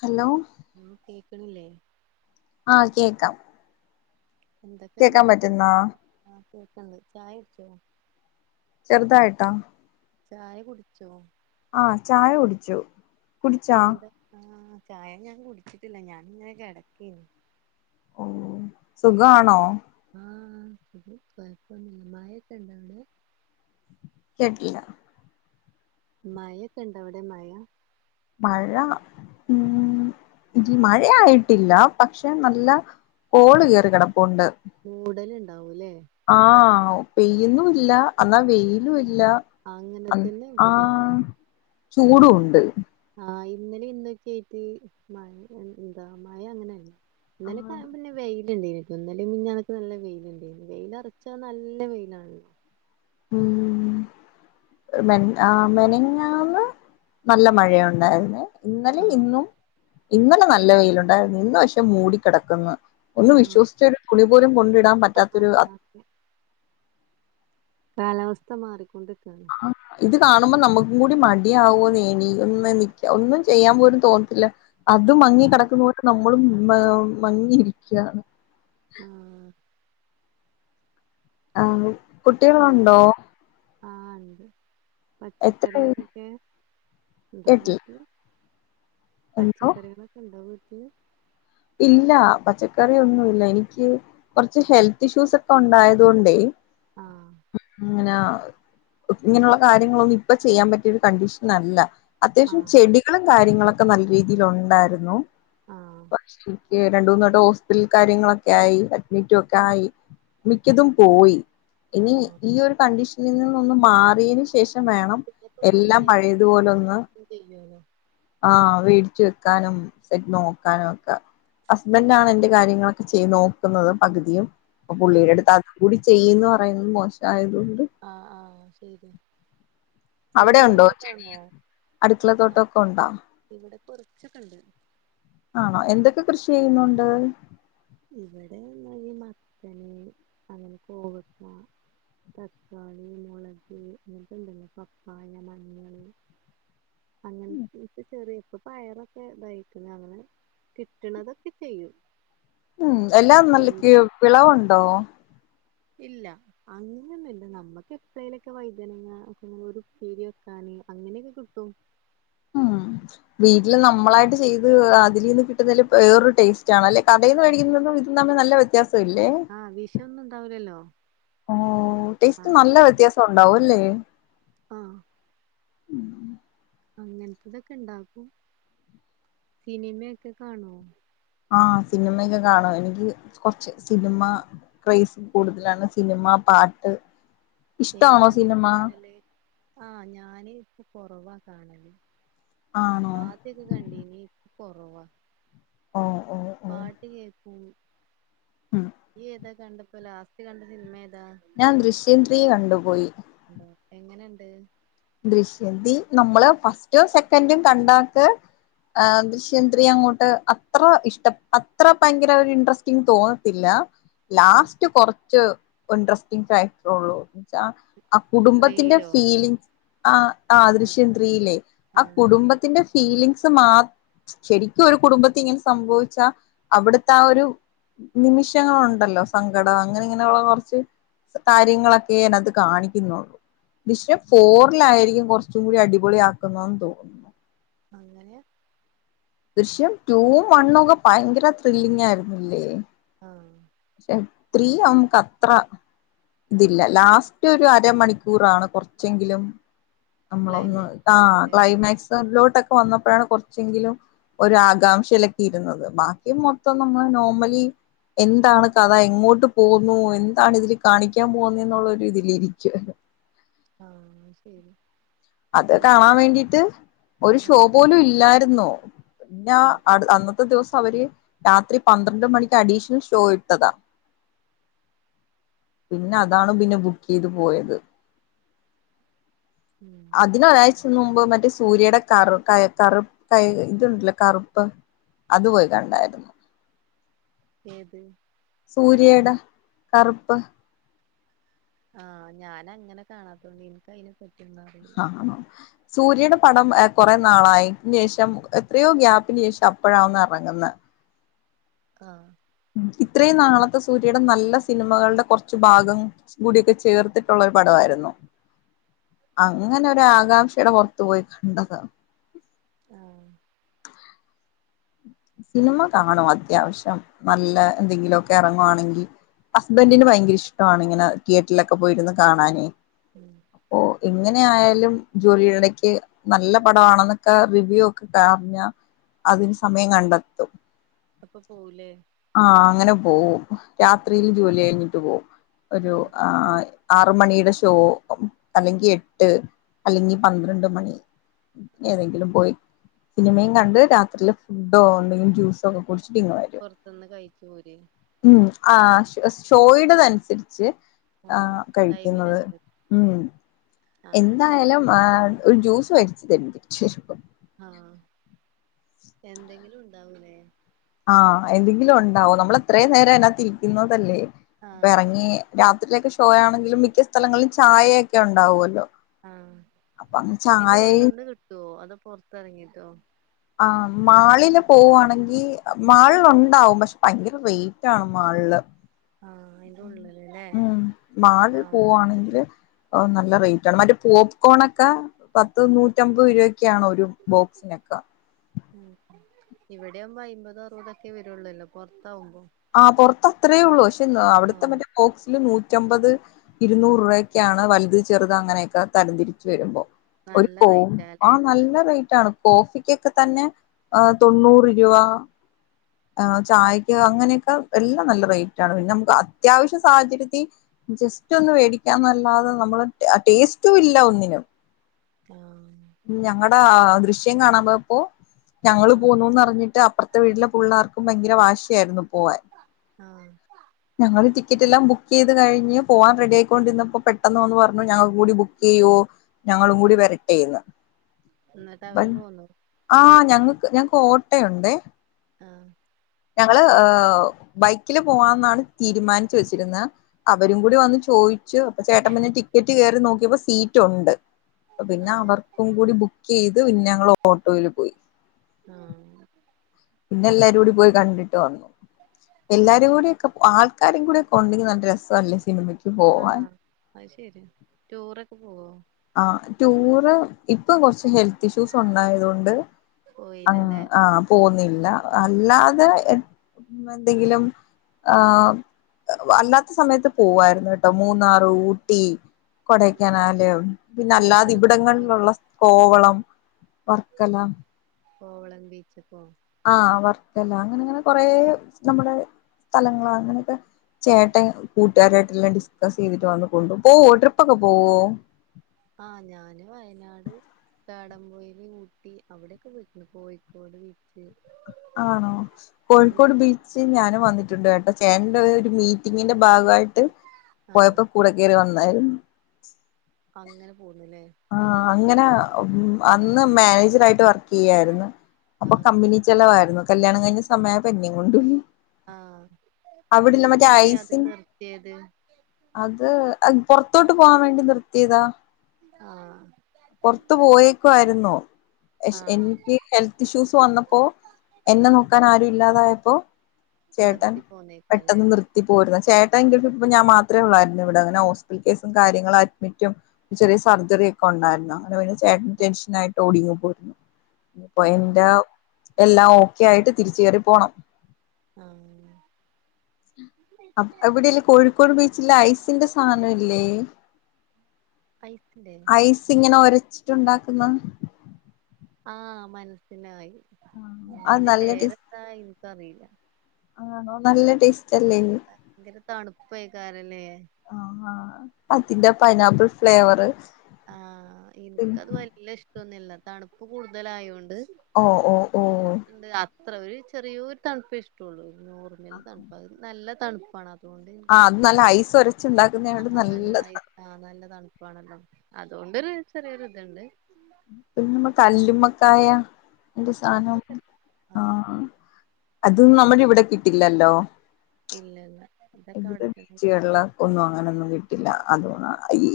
Hello കേക്കണില്ലേ? ആ കേക്കാം. എന്തൊക്കെയുണ്ട് കേക്കാൻ എന്നിട്ട്? പറ്റുന്നാ കേക്കണ്ട് ചായ കുടിച്ചോ? ചെറുതായിട്ടാ? ചായ കുടിച്ചോ? ആ ചായ കുടിച്ചു. കുടിച്ചാ എന്ത് ആഹ് ചായ ഞാൻ കുടിച്ചിട്ടില്ല ഞാനങ്ങനെ കെടക്കേന്ന്. ഓ സുഗാണോ? ആ കൊഴപ്പൊന്നുമില്ല മയയൊക്കിണ്ടാ അവിടെ? കേട്ടില്ല. മയൊക്കെ ഇണ്ടാ അവിടെ മഴ? മഴ ഉം മഴയായിട്ടില്ല പക്ഷേ നല്ല കോള് കേറി കിടപ്പുണ്ട്. മൂടല് ഇണ്ടാവൂലേ? ആഹ് വെയ്യിന്നുല്ല അന്നാ വെയ്യ് [unintelligible] ല അങ്ങനെ അം തന്നെ ഇവിടേം ആഹ് ചൂടും ഉണ്ട്. ആഹ് ഇന്നലെ ഇന്നൊക്കായിട്ട് മയ് എന്താ മയ അങ്ങനെ തന്നെ. ആഹ് ഇന്നലേക്കാവുമ്പിന്നെ വെയ് [unintelligible] ഇന്നലേം മിഞ്ഞാന്നൊക്കെ നല്ല വെയിലുണ്ടെന്ന് വെയിലറച്ചാ നല്ല വെയിലാണല്ലോ. മ്മ് മെ ആഹ് മെനഞ്ഞാന്ന് നല്ല മഴയൊണ്ടാരുന്നേ. ഇന്നലെ ആഹ് ഇന്നും ഇന്നലെ നല്ല വെയിലുണ്ടാരുന്നു ഇന്ന് പക്ഷെ മൂടിക്കെടക്കുന്നു. ഒന്ന് വിശ്വസിച്ചൊരു തുണി പോലും കൊണ്ടിടാ - ആ അ അ ആ ക്കെ കാലാവസ്ഥ മാറിക്കൊണ്ട് ആ ഇത് കാണുമ്പോ നമു ന്നും കൂടി മടിയാവൂന്നെ എണീ നിക്ക ഒന്നും ചെയ്യാൻ പോലും തോന്നത്തില്ല. അതും മങ്ങി ആ കെടക്കുന്നോട്ട് നമ്മു മ്മള് മ-മങ്ങിയിരിക്ക്യാണ് ആ ആ പച്ച കുട്ടികളുണ്ടോ ആ ണ്ട് എത്ര പച്ചക്കറികളൊക്കെ ണ്ടോ കേട്ടില്ല വീട്ടിൽ എന്തോ പച്ചക്കറികളൊക്കെ ണ്ടോ വീ ഉം ഇല്ല പച്ചക്കറി ഒന്നുല്ല എനിക്ക് കൊറച്ച് ഹെൽത്ത് ഇഷ്യൂസ് ഒക്കെ ഉണ്ടായതൊണ്ടേ ആഹ് ങ്ങനാ ഇങ്ങനൊള്ള കാര്യങ്ങളൊന്നും ഇപ്പൊ ചെയ്യാൻ പറ്റിയൊരു കണ്ടീഷനല്ല അത്യാശം ആഹ് ചെടികളും കാര്യങ്ങളൊ ക്കെ നല്ല രീതിലൊണ്ടാരുന്നു. ആ പക്ഷെ എനിക്ക് രണ്ടൂമൂന്നു വട്ടം ഹോസ്പിറ്റൽ കാര്യങ്ങളൊക്കായി അഡ്മിറ്റുവൊക്കെ ആയി മിക്കതും പോയി. ഇനി ആഹ് ഈ ഒരു കണ്ടീഷ നിൽനിന്ന് ഒന്നു മാറീയേന്ശേഷം വേണം പിന്നെപ്പോ എല്ലാം പഴയതുപോലോന്ന് മഴയല്ലേ ചെയ്യോലോ ആ മേടിച്ച് വെക്കാനും സെറ്റ് നോക്കാനു ഒ ക്കെ ഹസ്ബന്റാണെന്റെ കാര്യങ്ങളൊക്കെ ചെയ്തു നോക്കുന്നത് പകുതിയും പ്പ ആഹ് പുള്ളിടടുത്ത് ആക്കെകൂടി ചെയ്യന്ന് പറയുന്നത് മോശായത് കൊ ആ ആ ശര്യാ അവിടെ ഉണ്ടോ ചെടി അടുക്കള തോട്ടൊക്കെ ഉണ്ടോ ചക്കണ്ട് ആണോ എന്തൊക്കെ കൃഷി ചെയ്യുന്നുണ്ട് ഇവിടെ ഈ മത്തന് അങ്ങനെ കോവക്ക, തക്കാളി, മുളക് അങ്ങനത്തെ ണ്ടല്ലോ പപ്പായ, മഞ്ഞൾ അങ്ങനത്തെ ചെറിയേ പ്പ പയറൊക്കെ തായിക്ക്ണ് അങ്ങനെ കിട്ട്ണതൊക്കെ ചെയ്യും. മ് എല്ലാം ഉം നല്ലക്ക് വിളവുണ്ടോ ഇല്ല അങ്ങനെന്നുല്ല നമ്മക്ക് എപ്ല്ലേലൊക്കെ വൈദനങ്ങ ഒരു പ്പേരി വെക്കാന് അങ്ങനെക്കെ കിട്ടും. വീട്ടിൽ ഉം നമ്മളായിട്ട് ചെയ്ത് അത് അതിലീന്ന് കിട്ടുന്നതിന് വേറൊരു ടേസ്റ്റാണല്ലേ കടയീന്ന് അതെ മേടിക്കുന്നതും ഇതും നല്ല വ്യ ത്യാസല്ലേ ആഹ് വിഷൊന്നും ഉണ്ടാവൂലല്ലോ ഓ ടേസ്റ്റ് നല്ല വ്യത്യാസം ഉണ്ടാവു അല്ലേ ആ മ് ഉം അങ്ങനത്തതൊക്കെ ണ്ടാക്കും സിനിമെക്കെ കാണോ ആഹ് സിനിമക്കെ കാണും എനിക്ക് കൊറച്ച് സിനിമ ക്രൈസ് കൂടുതലാണ് സിനിമ പാട്ട് ഇഷ്ടാണോ സിനിമ ഏതാപ്പകാണല് ആഹ് ഞാന് കൊറവാ കാണല് ആണോ ആദൃക്കെകണ്ടീനി കൊറവാ ഓ ഓ ഓ പാട്ട് കേക്കും ഉം യ്യ് ഏത കണ്ടപ്പോ ലാസ്റ്റ് കണ്ട സിനിമേ ഞാൻ ദൃഷ്യം ത്രീ കണ്ടുപോയി എന്തോ എങ്ങനെണ്ട് ദൃഷ്യം തീ നമ്മള് ഫസ്റ്റും സെക്കൻറും കണ്ടാക്ക് ദൃശ്യത്രീ അങ്ങോട്ട് അത്ര ഇഷ്ട്ട അത്ര ഭയങ്കര ഒരു ഇൻട്രസ്റ്റിങ് തോന്നത്തില്ല. ആ ലാസ്റ്റ് കൊറ [unintelligible] ഇൻട്രസ്റ്റിംഗ ഫാക്ടറ ഒള്ളു എന്നച്ചാ ആ കുടുംബത്തിന്റെ ത്രീയിലോ ഫീലിങ്സ് ആ ആ ദൃശ്യത്രീല്ലേ ആ കുടുംബത്തിന്റെ ഫീലിങ്സ് മാ ശരിക്കും ഒരു കുടുംബത്തി ഇങ്ങനെ സംഭവിച്ചാ അവിടുത്തെ ആ ഒരു നിമിഷങ്ങളുണ്ടല്ലോ സങ്കടം അങ്ങനെ ഇങ്ങനെയുള്ള കുറച്ച് കാര്യങ്ങളൊക്കെ അതിനകത് കാണിക്കുന്നുള്ളൂ ദൃശ്യം ഫോർ മക്കളായിരിക്കും കൊറച്ചുകൂടി അടിപൊളി ആക്കുന്നതെന്ന് തോന്നുന്നു അങ്ങനെ ദൃശ്യം ടൂ വണ്ണും ഒക്കെ ഭയങ്കര ത്രില്ലിങ് ആയിരുന്നില്ലേ ആ ത്രീ നമക്ക് അത്ര ഇതില്ല ലാസ്റ്റ് ഒരു അരമണിക്കൂറാണ് കുറച്ചെങ്കിലും നമ്മളൊന്ന് ആ ക്ലൈമാക്സിലതില്ലേ ക്ലൈമാക്സിലോ ക്കെ വന്നപ്പോഴാണ് കുറച്ചെങ്കിലും ഒരു ആകാംക്ഷയിലക്കെ ഇരുന്നത് ബാക്കി മൊത്തം നമ്മൾ നോർമലി എ എന്താണ് കഥ എങ്ങോട്ട് പോവുന്നു എന്താണ് ഇതിൽ കാണിക്കാൻ പോവുന്നെ എന്നുള്ള ഇതിലിരിക്കുവായിരുന്നു ആഹ ശരി അത് ബുക്ക് കാണാൻ വേണ്ടിട്ട് ഒരു ആ ഷോ പോലും ഇല്ലാരുന്നു പിന്നാ ആ അടു അന്നത്തെ ദിവസം അവര് രാത്രി പന്ത്രണ്ട് മണിക്ക് അഡീഷണൽ ഷോ ഇട്ടതാ പിന്നെ അതാണ് പിന്നെ ബുക്ക് ചെയ്ത് പോയത് ഉം അതിനൊരാഴ്ച മുമ്പ് മറ്റേ സൂര്യയുടെ കറു ക കറുപ്പ് കൈ ഇതുണ്ടല്ല കറുപ്പ് അത് പോയി കണ്ടായിരുന്നു ഏത് സൂര്യയുടെ കറുപ്പ് ആഹ ഞാന അങ്ങനെ കാണാത്തോണ്ട് എനിക്ക അയിനെ ആണോ സൂര്യയുടെ പടം കുറേ നാളായി ന് ശേഷം എത്രയോ ഗ്യാപ്പിന് ശേഷം അപ്പോഴാ ഒന്ന് എറങ്ങുന്നെ ആഹ ഇത്രയും നാളത്തെ സൂര്യയുടെ നല്ല സിനിമകളുടെ കുറച്ച് ഭാഗം കൂടിയൊക്കെ ചേർത്തിട്ടൊള്ള ഒരു പടവായിരുന്നു അങ്ങനെ ഒരു ആകാംക്ഷയുടെ പുറത്തു പോയി കണ്ടതാ ആഹ സിനിമ കാണും അത്യാവശ്യം നല്ല എന്തെങ്കിലും ഒക്കെ ഇറങ്ങുവാണെങ്കി ഹസ്ബൻഡിന് ഭയങ്കര ഇഷ്ട്ടാണ് ഇങ്ങനെ തിയേറ്ററിലൊക്കെ പോയിരുന്ന് കാണാനേ ഉം അപ്പോ ഇങ്ങൻ തെന്നെയായാലും ജോലിടിടക്ക് നല്ല പടണൊന്നൊക്കെ റിവ്യൂ ഒക്കെ കാഞ്ഞ അതിന് സമയം കണ്ടെത്തും അപ്പൊ പോവൂലേ ആഹ അങ്ങനെ പോവും രാത്രിയിൽ ജോലി കഴിഞ്ഞിട്ട് പോവും ആ ഒരു ആയ് ആറ് മണിയുടെ ഷോ അല്ലെങ്കി എട്ട് അല്ലെങ്കി പന്ത്രണ്ട് മണി ഏതെങ്കിലും പോയി സിനിമയും കണ്ട് രാത്രില് ഡോ എന്തെങ്കിലും ജ്യൂസ് തൊക്കെ കുടിച്ചിട്ട് ഇങ്ങ് വരും പൊറത്തുന്ന് കഴിച്ചു പോരേ ഇം ആ ഷോ ഷോയിടതനുസരിച്ച് ആ കഴിക്കുന്നത് ടൈമിനനുസരിച്ച് ഉം ആ എന്തായാലും ആ ഒരു ജ്യൂസ് വരിച്ചു തരും തിരിച്ചു വരുമ്പോ ആഹ് എന്തെങ്കിലും ഉണ്ടാവുലേ ആ എന്തെങ്കിലും ഉണ്ടാവും നമ്മൾ അത്രയും നേരം അതിനത്തിരിക്കുന്നോണ്ടല്ലേ ആ അപ്പ ആ എറങ്ങി രാത്രിലൊക്കെ ഇഷ് സോയാണെങ്കിലും മി മിക്ക സ്ഥലങ്ങളിൽ ചായയൊക്കെ ഒണ്ട് ഉണ്ടാവുവല്ലോ ഉം അയ്ന്റെ ഉള്ളെന്ന് കിട്ടുവോ അ പൊറത്തിറങ്ങിട്ടോ ആഹ് മാളില് പോവുവാണെങ്കി മാളിലൊണ്ടാവും പക്ഷെ ഭയങ്കര റേറ്റാണ് മാളില് ആ അയിന്റെ ഉള്ളിലല്ലേ ഉം ആ ഓഹ് നല്ല റേറ്റാണ് മറ്റേ പോപ്കോണോക്കെ പത്ത് നൂറ്റമ്പത് രൂപക് ക്കെയാണ് ഒരു ബോക്സിനെക്ക ഇവിടെയാമ്പോ അയ്മ്പതൊ അറുപതൊക്കെ വരുള്ളൂല്ലോ പൊറത്താവുമ്പോ ആഹ് പുറത്ത് അത്രേ ഉള്ളൂ [unintelligible] അവിടുത്തെ ആഹ് മറ്റേ ബോക്സില് നു റ്റമ്പത് ഇരുന്നൂറ് രൂ ആഹ് വക്കാണ് വലുത് ചെറുത് അങ്ങനെയൊക്കെ തരംതിരിച്ച് വരുമ്പോ ഒരു നല്ല കോ ആ റേറ്റാല്ലേ നല്ല റേറ്റാണ് കോഫിക്കൊക്കെ തന്നെ ആഹ് തൊണ്ണൂറ് രൂവ ആ ചായക്ക് അങ്ങനെയൊക്കെ എല്ലാം നല്ല റേറ്റ് ആണ് പിന്നെ നമുക്ക് അത്യാവശ്യ സാഹചര്യത്തി ജസ്റ്റ് ഒന്ന് വേടിക്കാന്നല്ലാതെ നമ്മള് ആ ടേസ്റ്റും ഇല്ല ഒന്നിനും ആഹ് ഞങ്ങടെ ദൃശ്യം കാണാൻ പോയപ്പോ ഞങ്ങൾ ആഹ് പോന്നുന്ന് അറിഞ്ഞിട്ട് അ അപ്പറത്തെ വീട്ടിലെ പുള്ളാർക്കും ഭയങ്കര വാശിയായിരുന്നു പോവാൻ ആഹ് ഞങ്ങള് ടിക്കറ്റ് എല്ലാം ബുക്ക് ചെയ്ത് കഴിഞ്ഞ് പോവാൻ റെഡി ആയിക്കൊണ്ടിന്നപ്പോ പെട്ടെന്ന് വന്ന് പറഞ്ഞു ഞങ്ങൾക്കുടി ബുക്ക് ചെയ്യുവോ ഞങ്ങളും കൂടി വരട്ടേന്ന് എന്നിട്ട് അവര് [unintelligible] പോന്നു ആഹ് ഞങ്ങക്ക് ഞ ഫോട്ടയുണ്ടെ ആഹ് ഞങ്ങള് ഏഹ് ബൈക്കില് പോവാന്നാണ് തീരുമാനിച്ച് വെച്ചിരുന്ന് അ അവരും കൂടി വന്ന് ചോയിച്ചു അപ്പൊ ചേട്ടൻ പിന്ന ടിക്കറ്റ് കയറി നോക്കിയപ്പോ സീറ്റ് ഉണ്ട് അപ്പോ പിന്നെ ആഹ് അവർക്കും കൂടി ബുക്കീ [unintelligible] ന്നാ ഞങ്ങള് ഓട്ടോയിൽ പോയി ആഹ് പിന്നെ എല്ലരും കൂടി പോയി കണ്ടിട്ട് വന്നു എല്ലാരും കൂടി ഒക്കെ ആൾ ക്കാരും കൂടെ ഒക്കൊണ്ടെങ്കി നല്ല രസാല്ലേ സിനിമ ആഹ് അത് ശരി ടൂറൊക്കെ പോവോ ആ ടൂറ് ഇപ്പൊ കൊറച്ച് ഹെൽത്ത് ഇഷ്യൂസ് ഉണ്ടായത് കൊണ്ട് അങ് പോയില്ലല്ലേ ആഹ് പോന്നില് അല്ല അല്ലാതെ എന്തെങ്കിലും ആഹ് വ അല്ലാത്ത സമയത്ത് പോവായിരുന്നട്ടോ മൂന്നാറ് ഊട്ടി കൊടയ്ക്കനാല് എല്ലാ പിന്നല്ലാതെ സ്ഥലത്തേക്കും ഇവിടങ്ങളിലുള്ള പോയിക്ക്ണ് സ്കോവള അം വർക്കല കോവളം ബീച്ച് ക്കോ ആഹ് വർക്കല അങ്ങനെങ്ങനെ കുറേ നമ്മുടെ സ്ഥലങ്ങളാ അങ്ങനെയൊക്കെ ചേട്ടൻ കൂട്ടുകാര എലാം ഡിസ്കസ് ചെയ്തിട്ട് വന്ന് കൊണ്ടു പോവോ ട്രിപ്പൊക്കെ പോവോ ചാടം പോയവി ഊട്ടി അവിടെയൊക്കെ വന്ന് കോയിക്കോട് വീട്ട ആണോ കോഴിക്കോട് അങ്ങനത്തെ ബീച്ച് ഞാനും വന്നിട്ട ണ്ട് കേട്ടോ ചേട്ടന്റെഒരു മീറ്റിങ്ങിന്റെ ഭാഗയിട്ട് ട്ട് ആഹ് പോയപ്പോ കൂടെ കയറി വന്ന് [inaudible] അങ്ങനെ പോന്നുല്ലേ ആ ഇങ്ങനെ അന്ന് മാനേജർ ആയിട്ട് വർക്ക് ചെയ്യായിരുന്നു അപ്പൊ ആഹ് കമ്പനി ചെലവായിരുന്നു കല്യാണം കഴിഞ്ഞ സമയായപ്പോ എന്നേ കൊണ്ട് ആ അവിടില്ല മറ്റേ ഇതുപ്പന്തേ അത് ഐസിൻ നിർത്തിയത് അത് പുറത്തോട്ട് പോവാൻ വേണ്ടി നിർത്തിയതാ ആഹ് പൊറത്ത് പോയേക്കുവായിരുന്നു ആഹ് എനിക്ക് ഹെൽത്ത് ഇഷ്യൂസ് വന്നപ്പോ എന്നെ നോക്കാൻ ആരും ഇല്ലാതായപ്പോ ചേട്ടൻ നിർത്തി പോന്നേക്കാല്ലേ പെട്ടെന്ന് നിർത്തി പോരുന്നു, ചേട്ടൻ എങ്ക ഇപ്പ ഞാൻ മാത്രമേ ഉള്ളായിരുന്നു ഇവിടെ അങ്ങനെ ഹോസറ്റൽ കേസും കാര്യങ്ങളും അഡ്മിറ്റും ചെറിയ സർജറിയ ഒക്കെ ഉണ്ടായിരുന്നു അതുപി ഏട്ടൻ ടെൻഷനായി ഓടിയങ്ങു പോരുന്നു ഇപ്പൊ ആഹ് എന്താ എല്ലാം ഓക്കെ ആയിട്ട് തിരിച് കയറി പോണം ആഹ് അവിടെല്ല കോഴിക്കോട് ബീച്ച് ചില ഐസിന്റെ സാധനല്ലേ ഹയ്‌ട്‌ ഐസ് ഇങ്ങനെ ഒരു വച്ചിട്ടുണ്ടാക്കുന്ന ആ മനസ്സിനായി ആ അത് അതിന്റെ നല്ല ടേസ്റ്റ് പേരെന്താ അറിയില്ല ആണോ നല്ല ടേസ് ഭയങ്കര തണുപ്പായി കാരല്ലേ ആ പത്തിന്റെ പൈനാപ്പിൾ ഫ്ലേവറ് ആ എനിക്കത് വല്ല ഇഷ്ട കിന്നില്ല തണുപ്പ് കൂടുതല ആയോണ്ട് ഓ ഓ ഓ അത്ര ഒരു ചെറിയൊരു തണുപ്പേ ഇഷ്ടള്ളൂ ആ നോർമൽ തണുപ്പ നല്ല തണുപ്പാണം അതൊണ്ട് എനിക്ക് ആഹ് അത് നല്ല ഐസ് ഒരച്ചുണ്ടാക്കുന്നതോണ്ട് ആ നല്ല ഐ നല്ലതാണ് ആഹ് നല്ല തണുപ്പാണല്ലോ തൊണ്ടയിൽ ഒരു ചെരിയൊരു ഇതുണ്ട് [unintelligible] കല്ലുമ്മക്കായ എന്ത്‌ സാനം അതൊക്കെ ആ ആഹ് അതും നമ്മുടെ ഇവിടെ കി ട്ടില്ലല്ലോ ഇല്ല ഇല്ല ഇതില് [unintelligible] ഒന്നും അങ്ങനെയൊന്നും കിട്ടില്ല അത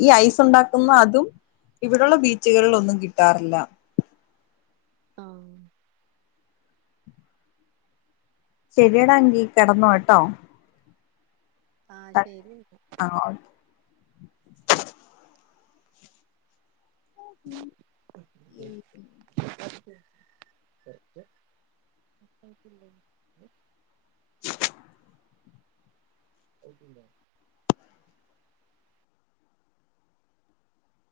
ഈ ഐസ്‌ണ്ടാക്കുന്ന അതും ഇവിടുള്ള ബീച്ചുകളിലൊന്നും കിട്ടാറില്ല ആ ശെരിടാ എങ്കീ കെടന്നോ ട്ടോ ആ ശരിഎന്നാ ഓക്കെ [unintelligible] [unintelligible] ആയിട്ടില്ല